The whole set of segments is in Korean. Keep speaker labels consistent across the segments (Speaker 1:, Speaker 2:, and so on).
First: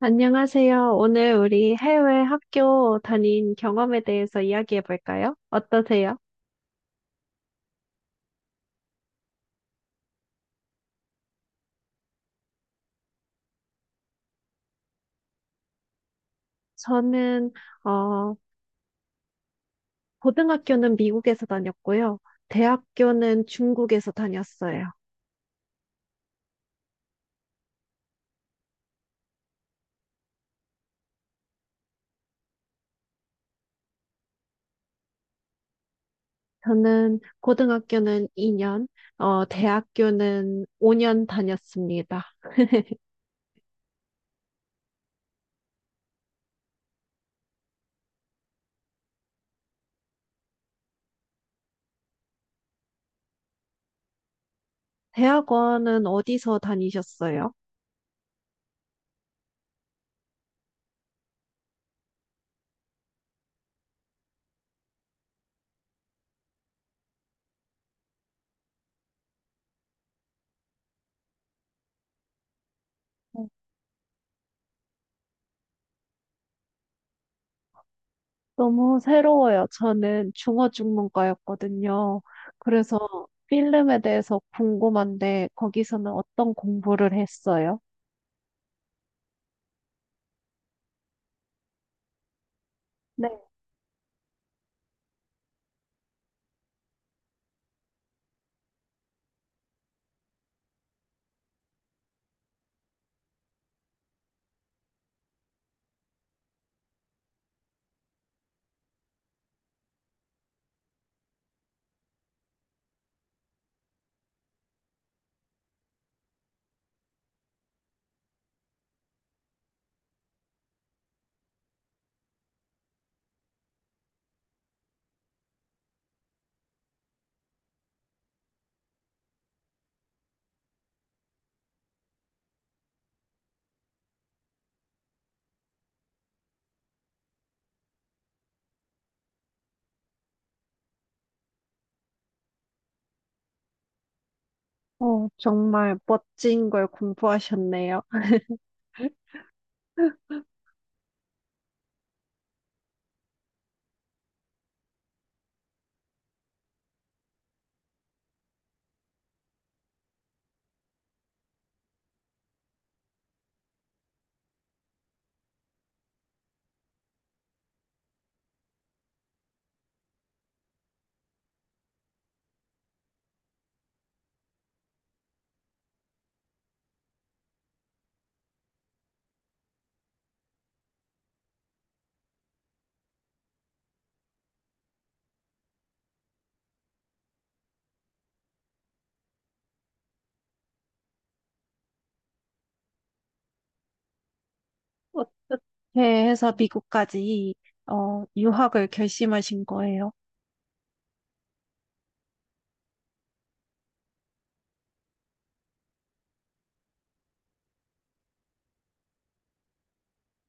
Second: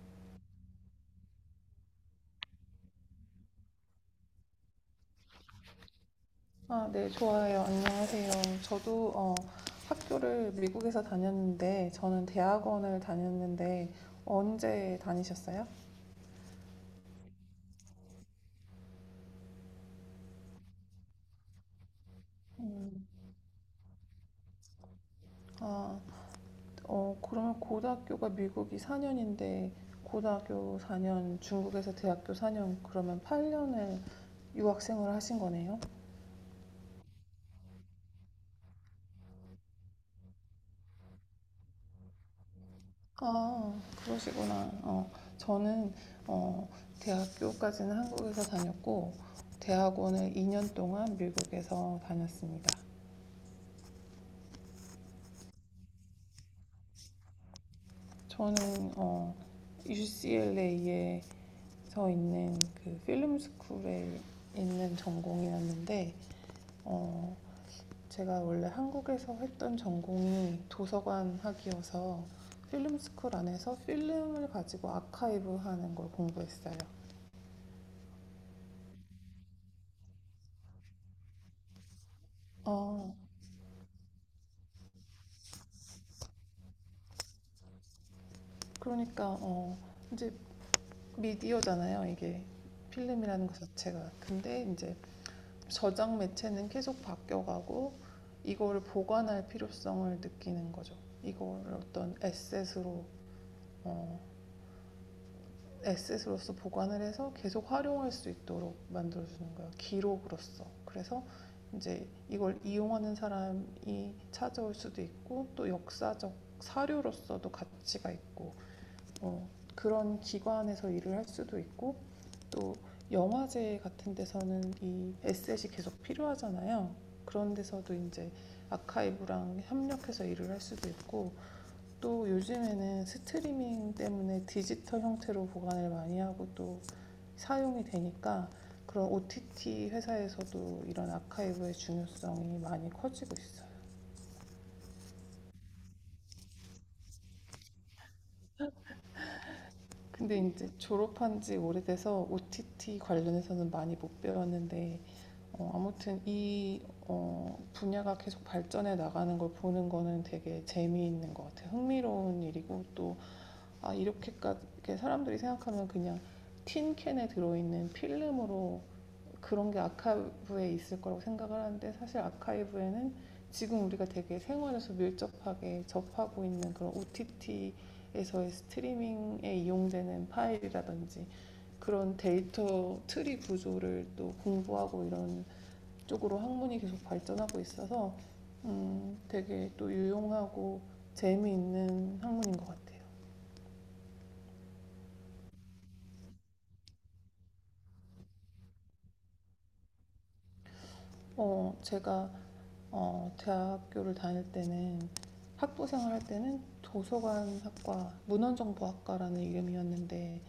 Speaker 1: 안녕하세요. 오늘 우리 해외 학교 다닌 경험에 대해서 이야기해 볼까요? 어떠세요?
Speaker 2: 아, 네, 좋아요. 안녕하세요. 저도 학교를 미국에서 다녔는데, 저는 대학원을 다녔는데, 언제 다니셨어요?
Speaker 1: 저는, 어, 고등학교는 미국에서 다녔고요.
Speaker 2: 음,
Speaker 1: 대학교는 중국에서 다녔어요.
Speaker 2: 아, 그러면 고등학교가 미국이 4년인데, 고등학교 4년, 중국에서 대학교 4년, 그러면 8년을 유학생을 하신 거네요?
Speaker 1: 저는 고등학교는 2년, 대학교는 5년 다녔습니다.
Speaker 2: 아, 그러시구나. 저는 어, 대학교까지는 한국에서 다녔고, 대학원을 2년 동안 미국에서 다녔습니다.
Speaker 1: 대학원은 어디서 다니셨어요?
Speaker 2: 저는 어, UCLA에서 있는 그 필름 스쿨에 있는 전공이었는데 어, 제가 원래 한국에서 했던 전공이 도서관학이어서 필름 스쿨 안에서 필름을 가지고 아카이브 하는 걸 공부했어요.
Speaker 1: 너무 새로워요. 저는 중어중문과였거든요. 그래서
Speaker 2: 어,
Speaker 1: 필름에 대해서 궁금한데 거기서는 어떤 공부를 했어요?
Speaker 2: 그러니까 이제 미디어잖아요. 이게
Speaker 1: 네.
Speaker 2: 필름이라는 것 자체가. 근데 이제 저장 매체는 계속 바뀌어가고 이거를 보관할 필요성을 느끼는 거죠. 이거를 어떤 에셋으로 어, 에셋으로서 보관을 해서 계속 활용할 수 있도록 만들어주는 거예요. 기록으로서. 그래서 이제 이걸 이용하는 사람이 찾아올 수도 있고 또 역사적 사료로서도 가치가 있고 어, 그런 기관에서 일을 할 수도 있고 또 영화제 같은 데서는 이 에셋이 계속 필요하잖아요. 그런 데서도 이제 아카이브랑 협력해서 일을 할 수도 있고 또 요즘에는 스트리밍 때문에 디지털 형태로 보관을 많이 하고 또 사용이 되니까 그런 OTT 회사에서도 이런 아카이브의 중요성이 많이 커지고 있어요.
Speaker 1: 어, 정말 멋진 걸 공부하셨네요.
Speaker 2: 근데 이제 졸업한 지 오래돼서 OTT 관련해서는 많이 못 배웠는데 아무튼 이 분야가 계속 발전해 나가는 걸 보는 거는 되게 재미있는 것 같아요. 흥미로운 일이고 또 아, 이렇게까지 이렇게 사람들이 생각하면 그냥 틴캔에 들어있는 필름으로 그런 게 아카이브에 있을 거라고 생각을 하는데 사실 아카이브에는 지금 우리가 되게 생활에서 밀접하게 접하고 있는 그런 OTT에서의 스트리밍에 이용되는 파일이라든지 그런 데이터 트리 구조를 또 공부하고 이런 쪽으로 학문이 계속 발전하고 있어서 되게 또 유용하고 재미있는 학문인 것 같아요.
Speaker 1: 어떻게 해서 미국까지 유학을 결심하신 거예요?
Speaker 2: 제가 대학교를 다닐 때는 학부 생활할 때는 도서관학과 문헌정보학과라는 이름이었는데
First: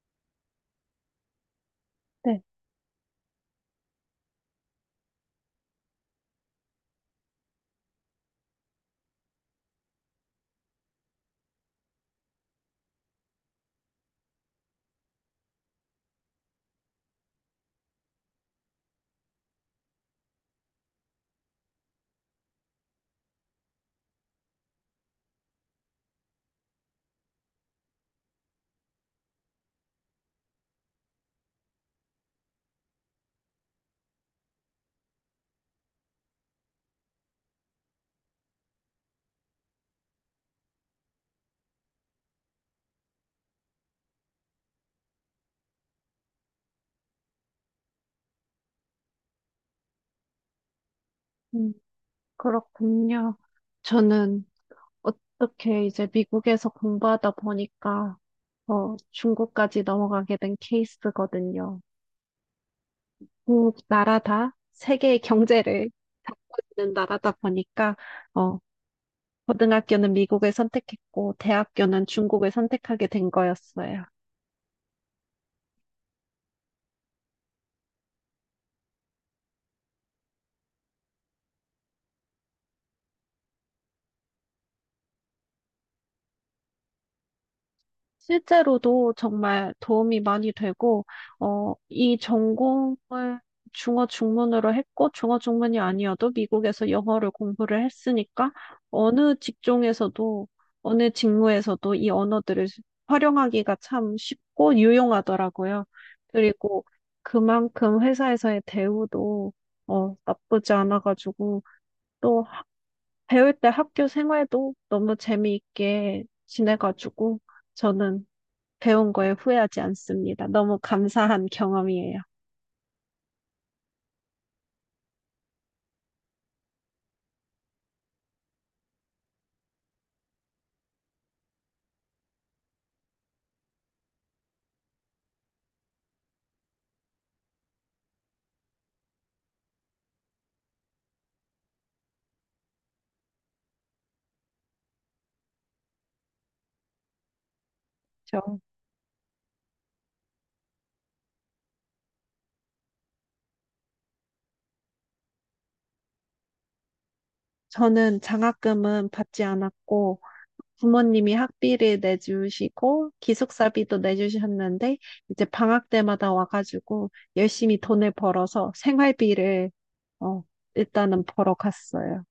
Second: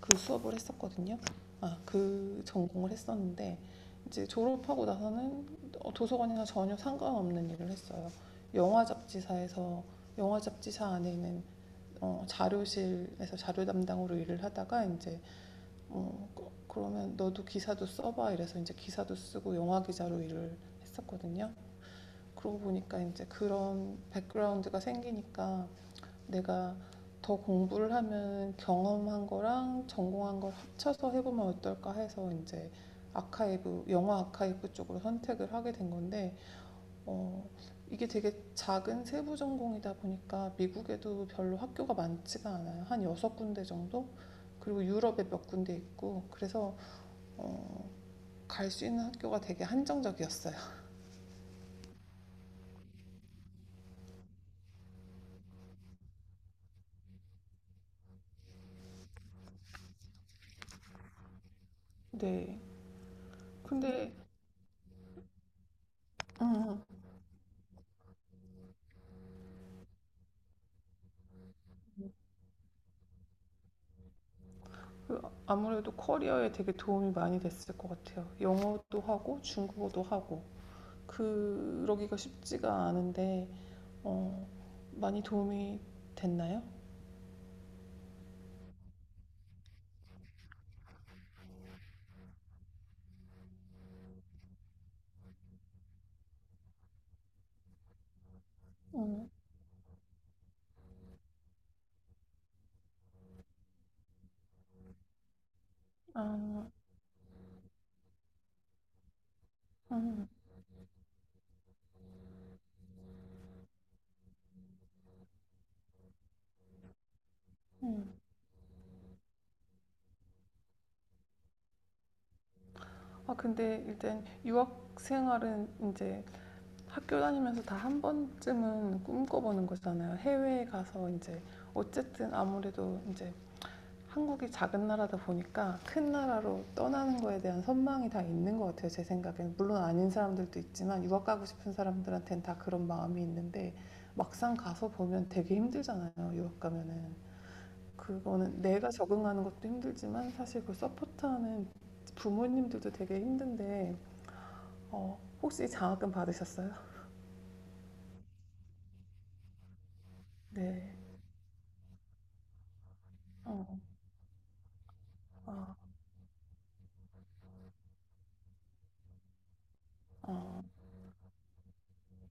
Speaker 2: 그 수업을 했었거든요. 아,
Speaker 1: 네,
Speaker 2: 그 전공을 했었는데 이제 졸업하고 나서는 도서관이나 전혀 상관없는 일을 했어요. 영화 잡지사에서 영화 잡지사 안에 있는 자료실에서 자료 담당으로 일을 하다가 이제 그러면 너도 기사도 써봐 이래서 이제 기사도 쓰고 영화 기자로 일을 했었거든요. 그러고 보니까 이제 그런 백그라운드가 생기니까 내가 더 공부를 하면 경험한 거랑 전공한 걸 합쳐서 해보면 어떨까 해서 이제 아카이브, 영화 아카이브 쪽으로 선택을 하게 된 건데, 어, 이게 되게 작은 세부 전공이다 보니까 미국에도 별로 학교가 많지가 않아요. 한 여섯 군데 정도? 그리고 유럽에 몇 군데 있고, 그래서 어, 갈 수 있는 학교가 되게 한정적이었어요.
Speaker 1: 음, 그렇군요. 저는 어떻게 이제 미국에서 공부하다 보니까 중국까지 넘어가게 된 케이스거든요.
Speaker 2: 네.
Speaker 1: 국
Speaker 2: 근데,
Speaker 1: 나라 다 세계의 경제를
Speaker 2: 음,
Speaker 1: 잡고
Speaker 2: 음.
Speaker 1: 있는 나라다 보니까 어, 고등학교는 미국을 선택했고 대학교는 중국을 선택하게 된 거였어요.
Speaker 2: 그 아무래도 커리어에 되게 도움이 많이 됐을 것 같아요. 영어도 하고 중국어도 하고 그러기가 쉽지가 않은데 어, 많이 도움이 됐나요?
Speaker 1: 실제로도 정말 도움이 많이 되고, 이 전공을 중어 중문으로 했고, 중어 중문이 아니어도 미국에서 영어를 공부를 했으니까,
Speaker 2: 음,
Speaker 1: 어느 직종에서도, 어느 직무에서도 이 언어들을 활용하기가 참 쉽고 유용하더라고요.
Speaker 2: 아,
Speaker 1: 그리고 그만큼 회사에서의 대우도,
Speaker 2: 음,
Speaker 1: 나쁘지 않아가지고, 또 배울 때 학교 생활도 너무 재미있게 지내가지고,
Speaker 2: 음.
Speaker 1: 저는 배운 거에 후회하지 않습니다. 너무 감사한 경험이에요.
Speaker 2: 아, 근데 일단 유학 생활은 이제 학교 다니면서 다 한 번쯤은 꿈꿔보는 거잖아요. 해외에 가서 이제 어쨌든 아무래도 이제 한국이 작은 나라다 보니까 큰 나라로 떠나는 거에 대한 선망이 다 있는 것 같아요. 제 생각에는 물론 아닌 사람들도 있지만 유학 가고 싶은 사람들한테는 다 그런 마음이 있는데 막상 가서 보면 되게 힘들잖아요. 유학 가면은
Speaker 1: 저,
Speaker 2: 그거는 내가 적응하는 것도 힘들지만 사실 그 서포트하는 부모님들도 되게 힘든데 혹시 장학금 받으셨어요?
Speaker 1: 저는 장학금은 받지 않았고,
Speaker 2: 네.
Speaker 1: 부모님이 학비를 내주시고,
Speaker 2: 어.
Speaker 1: 기숙사비도 내주셨는데, 이제
Speaker 2: 아,
Speaker 1: 방학 때마다 와가지고, 열심히 돈을 벌어서 생활비를, 어,
Speaker 2: 아.
Speaker 1: 일단은 벌어 갔어요.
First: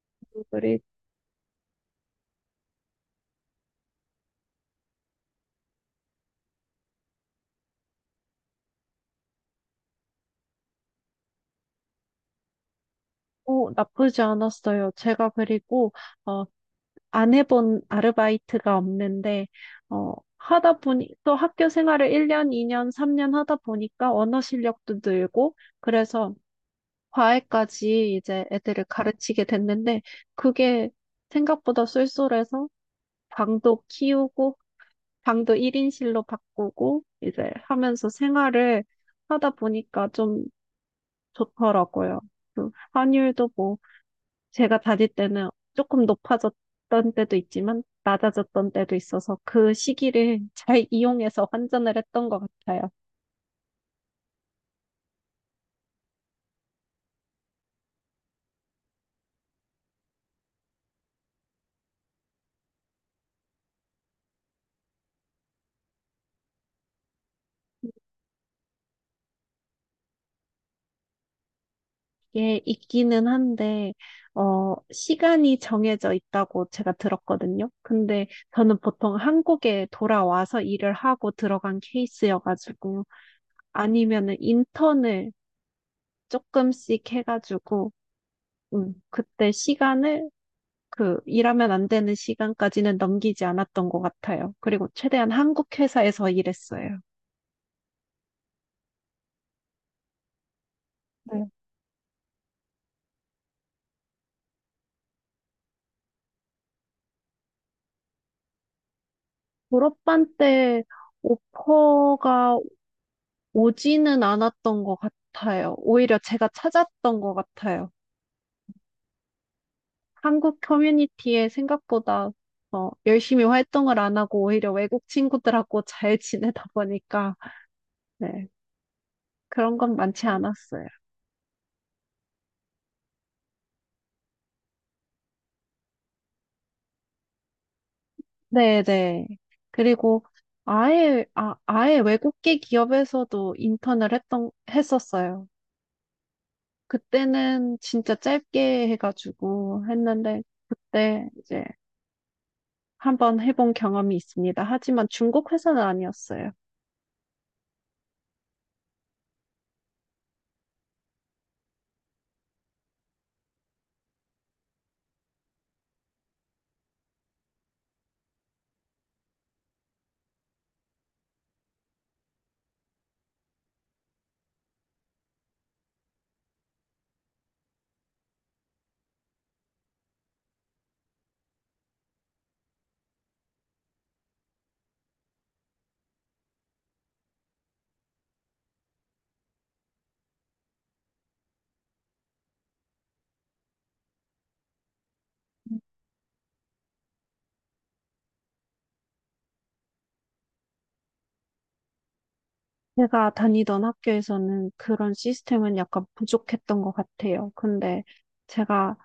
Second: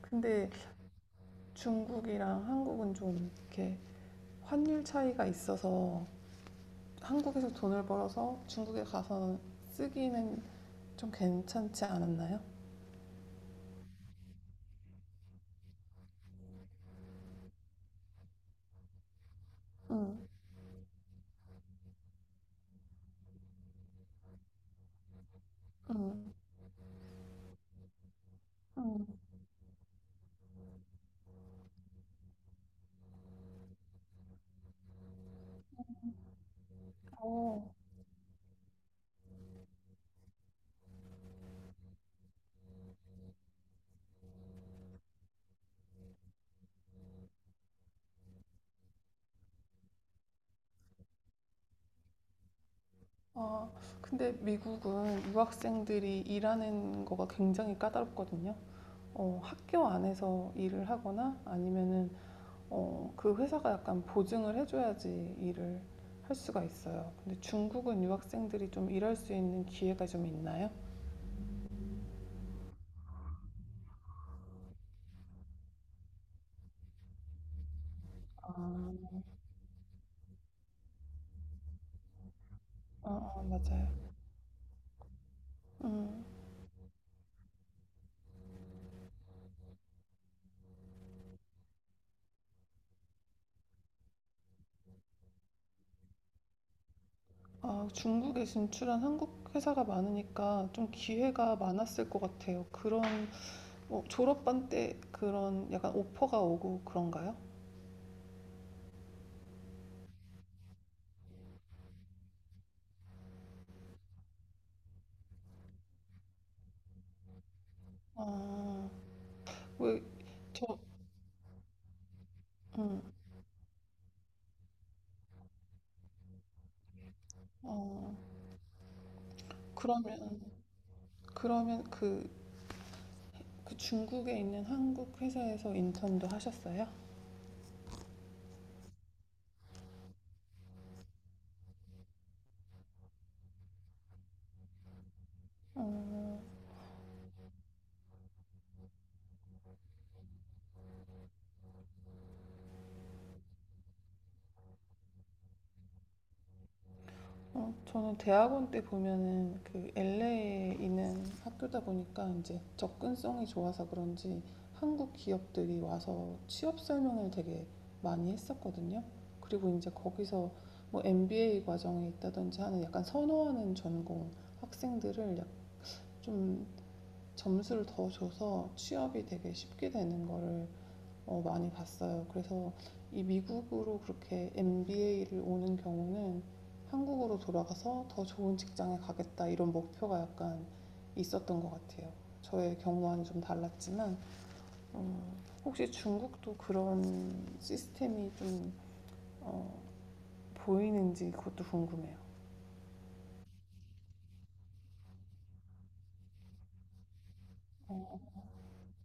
Speaker 2: 근데
Speaker 1: 그리고
Speaker 2: 중국이랑 한국은 좀 이렇게 환율 차이가 있어서 한국에서 돈을 벌어서 중국에 가서 쓰기는 좀 괜찮지 않았나요?
Speaker 1: 나쁘지 않았어요. 제가 그리고, 어 안 해본 아르바이트가 없는데,
Speaker 2: 음,
Speaker 1: 하다 보니, 또 학교 생활을 1년, 2년, 3년 하다 보니까 언어 실력도 늘고,
Speaker 2: 음,
Speaker 1: 그래서 과외까지 이제 애들을
Speaker 2: 음.
Speaker 1: 가르치게 됐는데, 그게 생각보다 쏠쏠해서 방도 키우고, 방도 1인실로 바꾸고, 이제
Speaker 2: 어,
Speaker 1: 하면서 생활을 하다 보니까 좀 좋더라고요. 그 환율도 뭐, 제가 다닐 때는 조금 높아졌던 때도 있지만 낮아졌던 때도 있어서 그 시기를 잘 이용해서 환전을 했던 것 같아요.
Speaker 2: 아, 근데 미국은 유학생들이 일하는 거가 굉장히 까다롭거든요. 학교 안에서 일을 하거나 아니면은 그 회사가 약간 보증을 해줘야지 일을 할 수가 있어요. 근데 중국은 유학생들이 좀 일할 수 있는 기회가 좀 있나요?
Speaker 1: 이게 있기는 한데, 어, 시간이 정해져 있다고 제가 들었거든요. 근데 저는
Speaker 2: 아,
Speaker 1: 보통 한국에 돌아와서 일을 하고 들어간 케이스여가지고,
Speaker 2: 아, 아, 맞아요.
Speaker 1: 아니면은 인턴을
Speaker 2: 음.
Speaker 1: 조금씩 해가지고, 그때 시간을 그 일하면 안 되는 시간까지는 넘기지 않았던 것 같아요. 그리고 최대한 한국 회사에서 일했어요.
Speaker 2: 아, 중국에 진출한 한국 회사가 많으니까 좀
Speaker 1: 네.
Speaker 2: 기회가 많았을 것 같아요. 그런 뭐 졸업반 때 그런 약간 오퍼가 오고 그런가요?
Speaker 1: 졸업반 때 오퍼가 오지는 않았던 것 같아요. 오히려 제가 찾았던 것 같아요.
Speaker 2: 아, 왜
Speaker 1: 한국
Speaker 2: 저,
Speaker 1: 커뮤니티에 생각보다 어,
Speaker 2: 음,
Speaker 1: 열심히 활동을 안 하고 오히려 외국 친구들하고 잘 지내다 보니까
Speaker 2: 어,
Speaker 1: 네, 그런 건 많지
Speaker 2: 그러면
Speaker 1: 않았어요.
Speaker 2: 그러면 그, 그 중국에 있는 한국 회사에서 인턴도 하셨어요?
Speaker 1: 네네. 그리고 아예 외국계 기업에서도 했었어요.
Speaker 2: 어,
Speaker 1: 그때는 진짜 짧게 해가지고 했는데, 그때 이제 한번 해본 경험이 있습니다. 하지만 중국 회사는 아니었어요.
Speaker 2: 저는 대학원 때 보면은 그 LA에 있는 학교다 보니까 이제 접근성이 좋아서 그런지 한국 기업들이 와서 취업 설명을 되게 많이 했었거든요. 그리고 이제 거기서 뭐 MBA 과정이 있다든지 하는 약간 선호하는 전공 학생들을 좀 점수를 더 줘서 취업이 되게 쉽게 되는 거를 많이 봤어요. 그래서 이 미국으로 그렇게 MBA를 오는 경우는 한국으로 돌아가서 더 좋은 직장에 가겠다 이런 목표가 약간 있었던 것 같아요. 저의 경우와는 좀 달랐지만 혹시 중국도 그런 시스템이 좀 어, 보이는지 그것도 궁금해요.
Speaker 1: 제가 다니던 학교에서는 그런 시스템은 약간 부족했던 것 같아요. 근데 제가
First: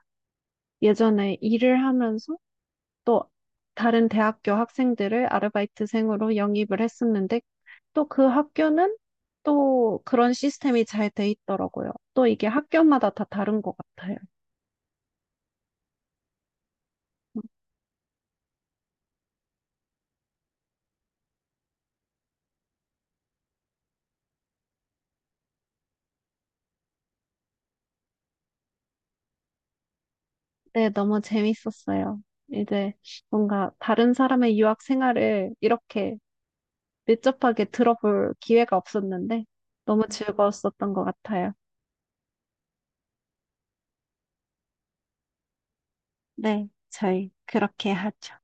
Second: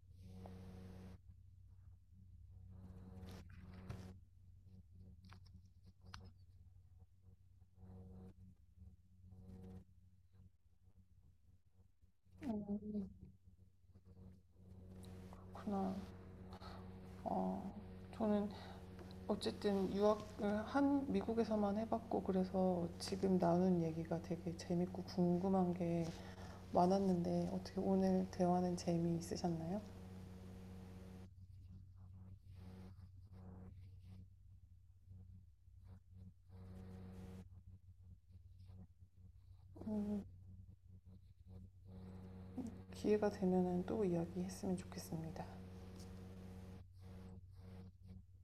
Speaker 1: 예전에 일을 하면서 또 다른 대학교 학생들을 아르바이트생으로 영입을 했었는데 또 그 학교는 또 그런 시스템이 잘 돼 있더라고요. 또 이게
Speaker 2: 음,
Speaker 1: 학교마다 다 다른 것 같아요.
Speaker 2: 그렇구나. 어, 저는 어쨌든 유학을 한 미국에서만 해봤고 그래서 지금 나눈 얘기가 되게 재밌고 궁금한 게 많았는데 어떻게 오늘 대화는 재미있으셨나요?
Speaker 1: 네, 너무 재밌었어요. 이제 뭔가 다른 사람의 유학 생활을 이렇게 밀접하게 들어볼 기회가 없었는데 너무
Speaker 2: 음,
Speaker 1: 즐거웠었던 것 같아요.
Speaker 2: 기회가 되면 또 이야기했으면 좋겠습니다.
Speaker 1: 네, 저희 그렇게 하죠.